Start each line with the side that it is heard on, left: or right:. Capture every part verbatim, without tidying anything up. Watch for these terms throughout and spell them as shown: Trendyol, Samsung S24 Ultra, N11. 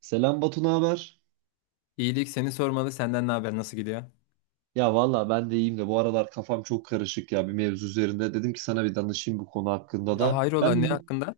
right: Selam Batu, ne haber?
left: İyilik seni sormalı. Senden ne haber? Nasıl gidiyor?
right: Ya valla ben de iyiyim de bu aralar kafam çok karışık ya bir mevzu üzerinde. Dedim ki sana bir danışayım bu konu hakkında
left: Aa,
right: da.
left: hayrola
right: Ben
left: ne
right: bir-
left: hakkında?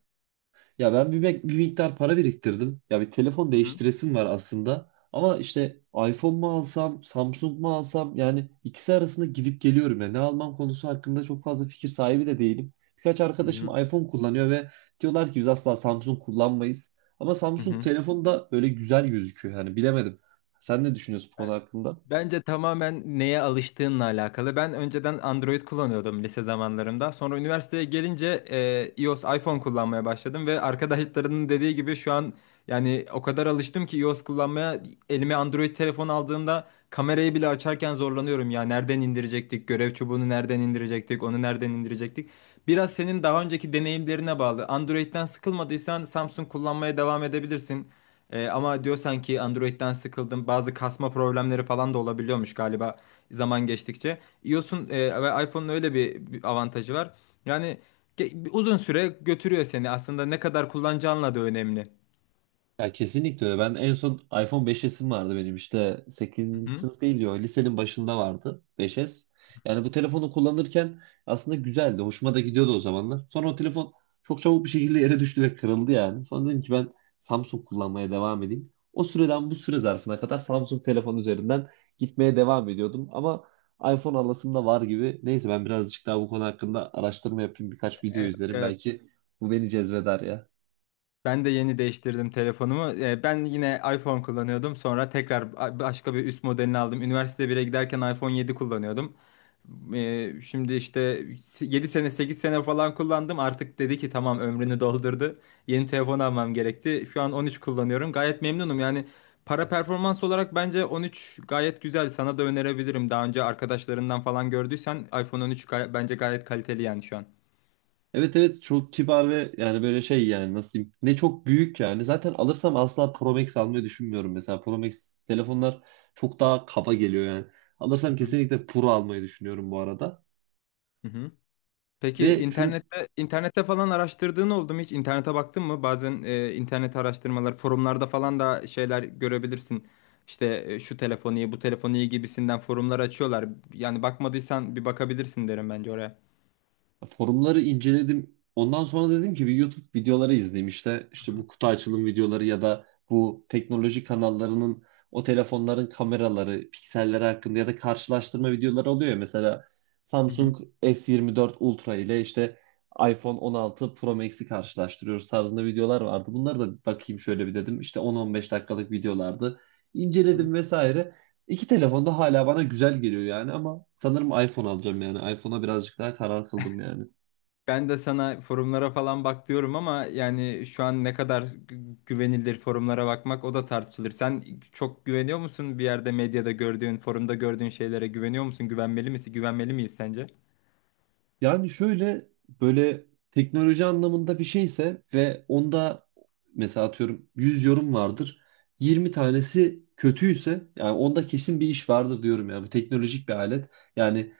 right: ya ben bir, bek- bir miktar para biriktirdim. Ya bir telefon
left: Hı hı.
right: değiştiresim var aslında. Ama işte iPhone mu alsam, Samsung mu alsam, yani ikisi arasında gidip geliyorum ya. Ne almam konusu hakkında çok fazla fikir sahibi de değilim. Birkaç
left: Hı
right: arkadaşım
left: hı.
right: iPhone kullanıyor ve diyorlar ki biz asla Samsung kullanmayız. Ama
left: Hı
right: Samsung
left: hı.
right: telefonu da böyle güzel gözüküyor, yani bilemedim. Sen ne düşünüyorsun bu konu hakkında?
left: Bence tamamen neye alıştığınla alakalı. Ben önceden Android kullanıyordum lise zamanlarımda. Sonra üniversiteye gelince e, iOS, iPhone kullanmaya başladım ve arkadaşlarının dediği gibi şu an yani o kadar alıştım ki iOS kullanmaya elime Android telefon aldığımda kamerayı bile açarken zorlanıyorum ya. Nereden indirecektik? Görev çubuğunu nereden indirecektik? Onu nereden indirecektik? Biraz senin daha önceki deneyimlerine bağlı. Android'den sıkılmadıysan Samsung kullanmaya devam edebilirsin. Ee, ama diyorsan ki Android'den sıkıldım. Bazı kasma problemleri falan da olabiliyormuş galiba zaman geçtikçe. iOS'un e, ve iPhone'un öyle bir, bir avantajı var. Yani ge- bir uzun süre götürüyor seni. Aslında ne kadar kullanacağınla da önemli.
right: Ya, kesinlikle öyle. Ben en son iPhone beş S'im vardı benim, işte
left: Hı
right: sekizinci
left: hı.
right: sınıf değil diyor. Lisenin başında vardı beş S. Yani bu telefonu kullanırken aslında güzeldi. Hoşuma da gidiyordu o zamanlar. Sonra o telefon çok çabuk bir şekilde yere düştü ve kırıldı yani. Sonra dedim ki ben Samsung kullanmaya devam edeyim. O süreden bu süre zarfına kadar Samsung telefon üzerinden gitmeye devam ediyordum. Ama iPhone alasım da var gibi. Neyse, ben birazcık daha bu konu hakkında araştırma yapayım. Birkaç video
left: E,
right: izlerim.
left: e,
right: Belki bu beni cezbeder ya.
left: ben de yeni değiştirdim telefonumu. E, ben yine iPhone kullanıyordum. Sonra tekrar ba- başka bir üst modelini aldım. Üniversite bire giderken iPhone yedi kullanıyordum. Ee, şimdi işte yedi sene sekiz sene falan kullandım. Artık dedi ki tamam ömrünü doldurdu. Yeni telefon almam gerekti. Şu an on üç kullanıyorum. Gayet memnunum. Yani para performans olarak bence on üç gayet güzel. Sana da önerebilirim. Daha önce arkadaşlarından falan gördüysen iPhone on üç gay- bence gayet kaliteli yani şu an.
right: Evet, evet, çok kibar ve yani böyle şey, yani nasıl diyeyim, ne çok büyük yani. Zaten alırsam asla Pro Max almayı düşünmüyorum, mesela Pro Max telefonlar çok daha kaba geliyor yani. Alırsam
left: Hı hı.
right: kesinlikle Pro almayı düşünüyorum bu arada.
left: Hı hı. Peki
right: Ve şunu...
left: internette internette falan araştırdığın oldu mu hiç? İnternete baktın mı? Bazen e, internet araştırmaları, forumlarda falan da şeyler görebilirsin. İşte e, şu telefon iyi, bu telefon iyi gibisinden forumlar açıyorlar. Yani bakmadıysan bir bakabilirsin derim bence oraya.
right: Forumları inceledim. Ondan sonra dedim ki bir YouTube videoları izleyeyim işte.
left: Hı
right: İşte
left: hı.
right: bu kutu açılım videoları ya da bu teknoloji kanallarının o telefonların kameraları, pikselleri hakkında ya da karşılaştırma videoları oluyor ya. Mesela
left: Hı hı,
right: Samsung S yirmi dört Ultra ile işte iPhone on altı Pro Max'i karşılaştırıyoruz tarzında videolar vardı. Bunları da bakayım şöyle bir dedim. İşte on on beş dakikalık videolardı.
left: hı.
right: İnceledim vesaire. İki telefon da hala bana güzel geliyor yani, ama sanırım iPhone alacağım yani. iPhone'a birazcık daha karar kıldım yani.
left: Ben de sana forumlara falan bak diyorum ama yani şu an ne kadar gü- güvenilir forumlara bakmak o da tartışılır. Sen çok güveniyor musun bir yerde medyada gördüğün, forumda gördüğün şeylere güveniyor musun? Güvenmeli misin? Güvenmeli miyiz sence?
right: Yani şöyle, böyle teknoloji anlamında bir şeyse ve onda mesela atıyorum yüz yorum vardır. Yirmi tanesi kötüyse yani onda kesin bir iş vardır diyorum yani. Bu teknolojik bir alet. Yani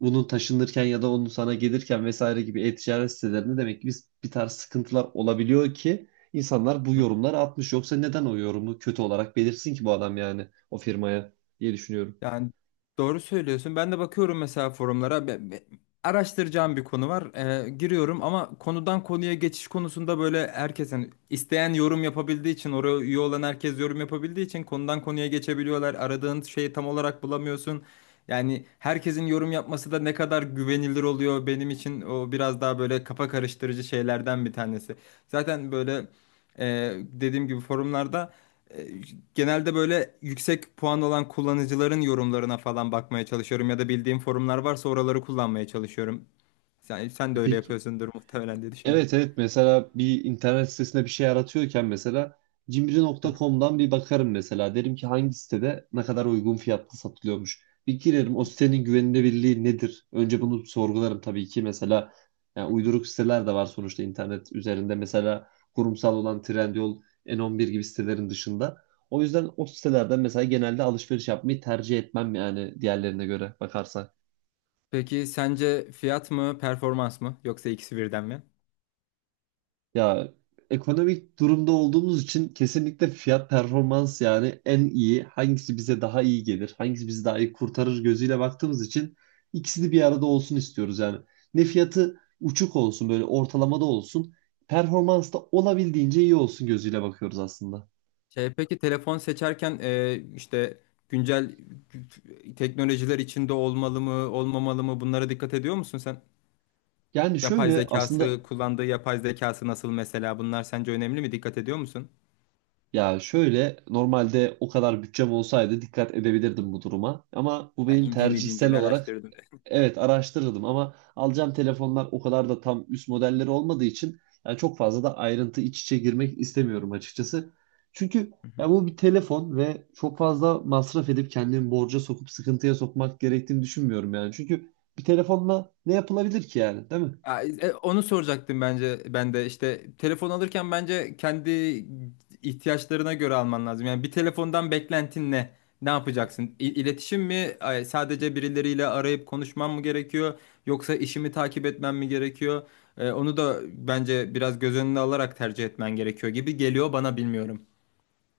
right: bunun taşınırken ya da onun sana gelirken vesaire gibi e-ticaret sitelerinde demek ki biz bir tarz sıkıntılar olabiliyor ki insanlar bu yorumları atmış. Yoksa neden o yorumu kötü olarak belirsin ki bu adam, yani o firmaya, diye düşünüyorum.
left: Yani doğru söylüyorsun. Ben de bakıyorum mesela forumlara. Be- be- Araştıracağım bir konu var. Ee, giriyorum ama konudan konuya geçiş konusunda böyle herkes hani isteyen yorum yapabildiği için oraya üye olan herkes yorum yapabildiği için konudan konuya geçebiliyorlar. Aradığın şeyi tam olarak bulamıyorsun. Yani herkesin yorum yapması da ne kadar güvenilir oluyor benim için o biraz daha böyle kafa karıştırıcı şeylerden bir tanesi. Zaten böyle e, dediğim gibi forumlarda E, genelde böyle yüksek puan olan kullanıcıların yorumlarına falan bakmaya çalışıyorum ya da bildiğim forumlar varsa oraları kullanmaya çalışıyorum. Sen, sen
right: E
left: de öyle
right: peki.
left: yapıyorsundur muhtemelen diye düşünüyorum.
right: Evet, evet, mesela bir internet sitesinde bir şey aratıyorken mesela
left: Hı
right: cimri nokta com'dan bir bakarım mesela. Derim ki hangi sitede ne kadar uygun fiyatlı satılıyormuş. Bir girerim, o
left: hı
right: sitenin güvenilirliği nedir? Önce bunu sorgularım tabii ki mesela, yani
left: hı hı.
right: uyduruk siteler de var sonuçta internet üzerinde. Mesela kurumsal olan Trendyol, N on bir gibi sitelerin dışında. O yüzden o sitelerden mesela genelde alışveriş yapmayı tercih etmem yani, diğerlerine göre bakarsak.
left: Peki sence fiyat mı, performans mı yoksa ikisi birden mi?
right: Ya, ekonomik durumda olduğumuz için kesinlikle fiyat performans, yani en iyi hangisi bize daha iyi gelir, hangisi bizi daha iyi kurtarır gözüyle baktığımız için ikisini bir arada olsun istiyoruz yani. Ne fiyatı uçuk olsun, böyle ortalamada olsun, performans da olabildiğince iyi olsun gözüyle bakıyoruz aslında.
left: Şey, peki telefon seçerken e, işte güncel teknolojiler içinde olmalı mı, olmamalı mı bunlara dikkat ediyor musun sen?
right: Yani
left: Yapay
right: şöyle aslında,
left: zekası, kullandığı yapay zekası nasıl mesela bunlar sence önemli mi? Dikkat ediyor musun?
right: ya şöyle, normalde o kadar bütçem olsaydı dikkat edebilirdim bu duruma, ama bu
left: Yani
right: benim
left: İnciğini
right: tercihsel
left: cinciğini
right: olarak...
left: araştırdım.
right: Evet, araştırırdım, ama alacağım telefonlar o kadar da tam üst modelleri olmadığı için yani çok fazla da ayrıntı iç içe girmek istemiyorum açıkçası. Çünkü
left: Hı hı.
right: ya, bu bir telefon ve çok fazla masraf edip kendimi borca sokup sıkıntıya sokmak gerektiğini düşünmüyorum yani. Çünkü bir telefonla ne yapılabilir ki yani, değil mi?
left: Ya, e, onu soracaktım bence ben de işte telefon alırken bence kendi ihtiyaçlarına göre alman lazım. Yani bir telefondan beklentin ne? Ne yapacaksın? İ- İletişim mi? Ay, sadece birileriyle arayıp konuşmam mı gerekiyor? Yoksa işimi takip etmem mi gerekiyor? E, onu da bence biraz göz önüne alarak tercih etmen gerekiyor gibi geliyor bana bilmiyorum.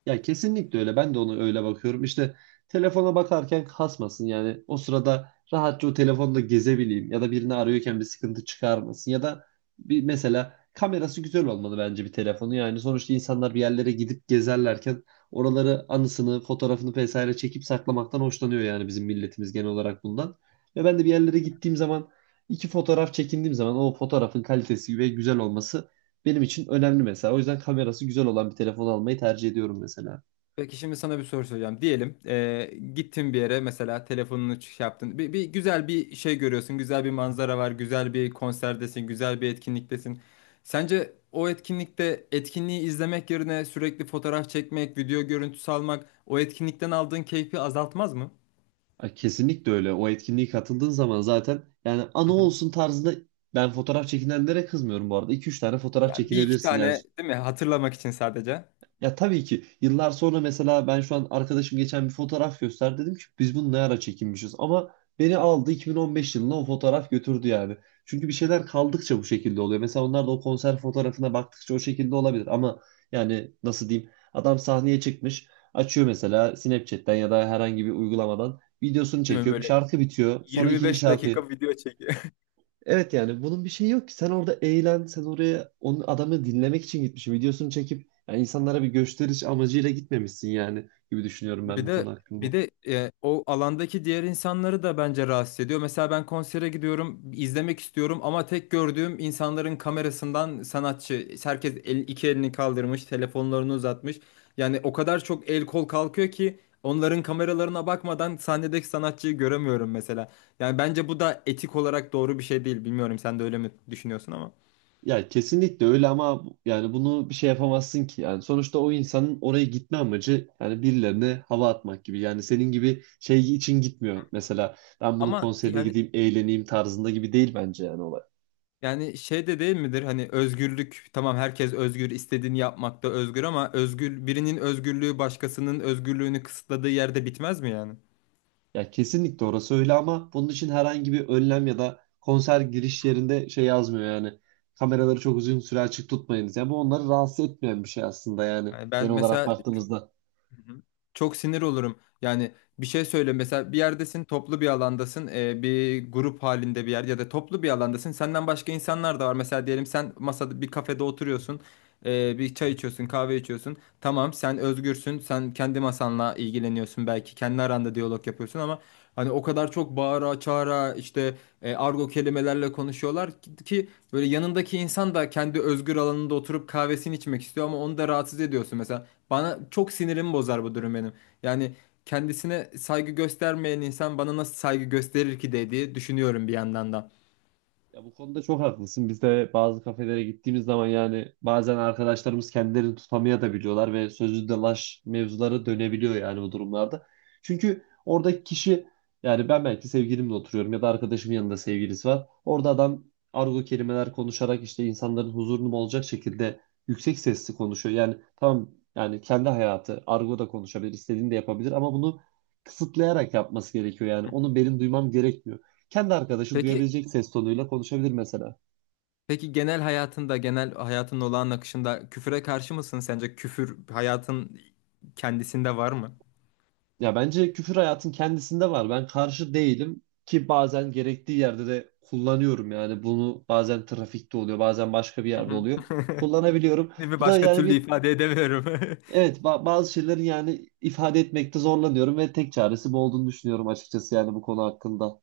right: Ya kesinlikle öyle. Ben de onu öyle bakıyorum. İşte telefona bakarken kasmasın. Yani o sırada rahatça o telefonda gezebileyim ya da birini arıyorken bir sıkıntı çıkarmasın ya da bir, mesela kamerası güzel olmalı bence bir telefonu. Yani sonuçta insanlar bir yerlere gidip gezerlerken oraları anısını, fotoğrafını vesaire çekip saklamaktan hoşlanıyor, yani bizim milletimiz genel olarak bundan. Ve ben de bir yerlere gittiğim zaman iki fotoğraf çekindiğim zaman o fotoğrafın kalitesi ve güzel olması benim için önemli mesela. O yüzden kamerası güzel olan bir telefon almayı tercih ediyorum mesela.
left: Peki şimdi sana bir soru soracağım. Diyelim eee gittin bir yere mesela telefonunu şey yaptın. Bir, bir güzel bir şey görüyorsun. Güzel bir manzara var. Güzel bir konserdesin. Güzel bir etkinliktesin. Sence o etkinlikte etkinliği izlemek yerine sürekli fotoğraf çekmek, video görüntüsü almak o etkinlikten aldığın keyfi azaltmaz mı?
right: Ay, kesinlikle öyle. O etkinliğe katıldığın zaman zaten yani anı
left: Hı hı.
right: olsun tarzında ben fotoğraf çekinenlere kızmıyorum bu arada. iki üç tane fotoğraf
left: Ya bir iki
right: çekinebilirsin. Yani...
left: tane değil mi? Hatırlamak için sadece.
right: Ya tabii ki, yıllar sonra mesela ben şu an arkadaşım geçen bir fotoğraf gösterdi, dedim ki biz bunu ne ara çekinmişiz ama, beni aldı iki bin on beş yılına o fotoğraf götürdü yani. Çünkü bir şeyler kaldıkça bu şekilde oluyor. Mesela onlar da o konser fotoğrafına baktıkça o şekilde olabilir ama yani nasıl diyeyim, adam sahneye çıkmış, açıyor mesela Snapchat'ten ya da herhangi bir uygulamadan videosunu
left: Değil mi,
right: çekiyor,
left: böyle
right: şarkı bitiyor, sonra ikinci
left: yirmi beş
right: şarkı...
left: dakika video çek.
right: Evet yani bunun bir şeyi yok ki. Sen orada eğlen, sen oraya onun adamı dinlemek için gitmişsin. Videosunu çekip yani insanlara bir gösteriş amacıyla gitmemişsin yani, gibi düşünüyorum ben
left: Bir
right: bu
left: de
right: konu
left: bir
right: hakkında.
left: de e, o alandaki diğer insanları da bence rahatsız ediyor. Mesela ben konsere gidiyorum, izlemek istiyorum ama tek gördüğüm insanların kamerasından sanatçı. Herkes el, iki elini kaldırmış, telefonlarını uzatmış. Yani o kadar çok el kol kalkıyor ki onların kameralarına bakmadan sahnedeki sanatçıyı göremiyorum mesela. Yani bence bu da etik olarak doğru bir şey değil. Bilmiyorum sen de öyle mi düşünüyorsun ama.
right: Ya kesinlikle öyle ama, bu- yani bunu bir şey yapamazsın ki. Yani sonuçta o insanın oraya gitme amacı yani birilerine hava atmak gibi. Yani senin gibi şey için gitmiyor. Mesela ben bunun
left: Ama
right: konserine
left: yani
right: gideyim, eğleneyim tarzında gibi değil bence yani olay.
left: yani şey de değil midir, hani özgürlük tamam, herkes özgür, istediğini yapmakta özgür ama özgür birinin özgürlüğü başkasının özgürlüğünü kısıtladığı yerde bitmez mi yani?
right: Ya kesinlikle orası öyle, ama bunun için herhangi bir önlem ya da konser giriş yerinde şey yazmıyor yani. Kameraları çok uzun süre açık tutmayınız. Yani bu onları rahatsız etmeyen bir şey aslında, yani
left: Yani ben
right: genel olarak
left: mesela çok,
right: baktığımızda.
left: hı hı, çok sinir olurum yani bir şey söyle mesela bir yerdesin toplu bir alandasın, e, bir grup halinde bir yer ya da toplu bir alandasın, senden başka insanlar da var, mesela diyelim sen masada bir kafede oturuyorsun, e, bir çay içiyorsun kahve içiyorsun. Tamam sen özgürsün. Sen kendi masanla ilgileniyorsun belki. Kendi aranda diyalog yapıyorsun ama hani o kadar çok bağıra çağıra işte e, argo kelimelerle konuşuyorlar ki, ki böyle yanındaki insan da kendi özgür alanında oturup kahvesini içmek istiyor ama onu da rahatsız ediyorsun. Mesela bana çok sinirimi bozar bu durum benim. Yani kendisine saygı göstermeyen insan bana nasıl saygı gösterir ki dediği düşünüyorum bir yandan da.
right: Ya bu konuda çok haklısın. Biz de bazı kafelere gittiğimiz zaman yani bazen arkadaşlarımız kendilerini tutamaya da biliyorlar ve sözlü dalaş mevzuları dönebiliyor yani bu durumlarda. Çünkü oradaki kişi, yani ben belki sevgilimle oturuyorum ya da arkadaşımın yanında sevgilisi var. Orada adam argo kelimeler konuşarak işte insanların huzurunu bozacak şekilde yüksek sesli konuşuyor. Yani tamam, yani kendi hayatı, argo da konuşabilir, istediğini de yapabilir ama bunu kısıtlayarak yapması gerekiyor yani. Onu benim duymam gerekmiyor, kendi arkadaşı
left: Peki
right: duyabilecek ses tonuyla konuşabilir mesela.
left: Peki genel hayatında, genel hayatın olağan akışında küfüre karşı mısın sence? Küfür hayatın kendisinde var mı?
right: Ya bence küfür hayatın kendisinde var. Ben karşı değilim ki, bazen gerektiği yerde de kullanıyorum yani bunu, bazen trafikte oluyor, bazen başka bir
left: Hı
right: yerde
left: hı.
right: oluyor. Kullanabiliyorum.
left: Bir
right: Bu da
left: başka
right: yani
left: türlü
right: bir
left: ifade edemiyorum.
right: evet, ba- bazı şeylerin yani ifade etmekte zorlanıyorum ve tek çaresi bu olduğunu düşünüyorum açıkçası yani bu konu hakkında.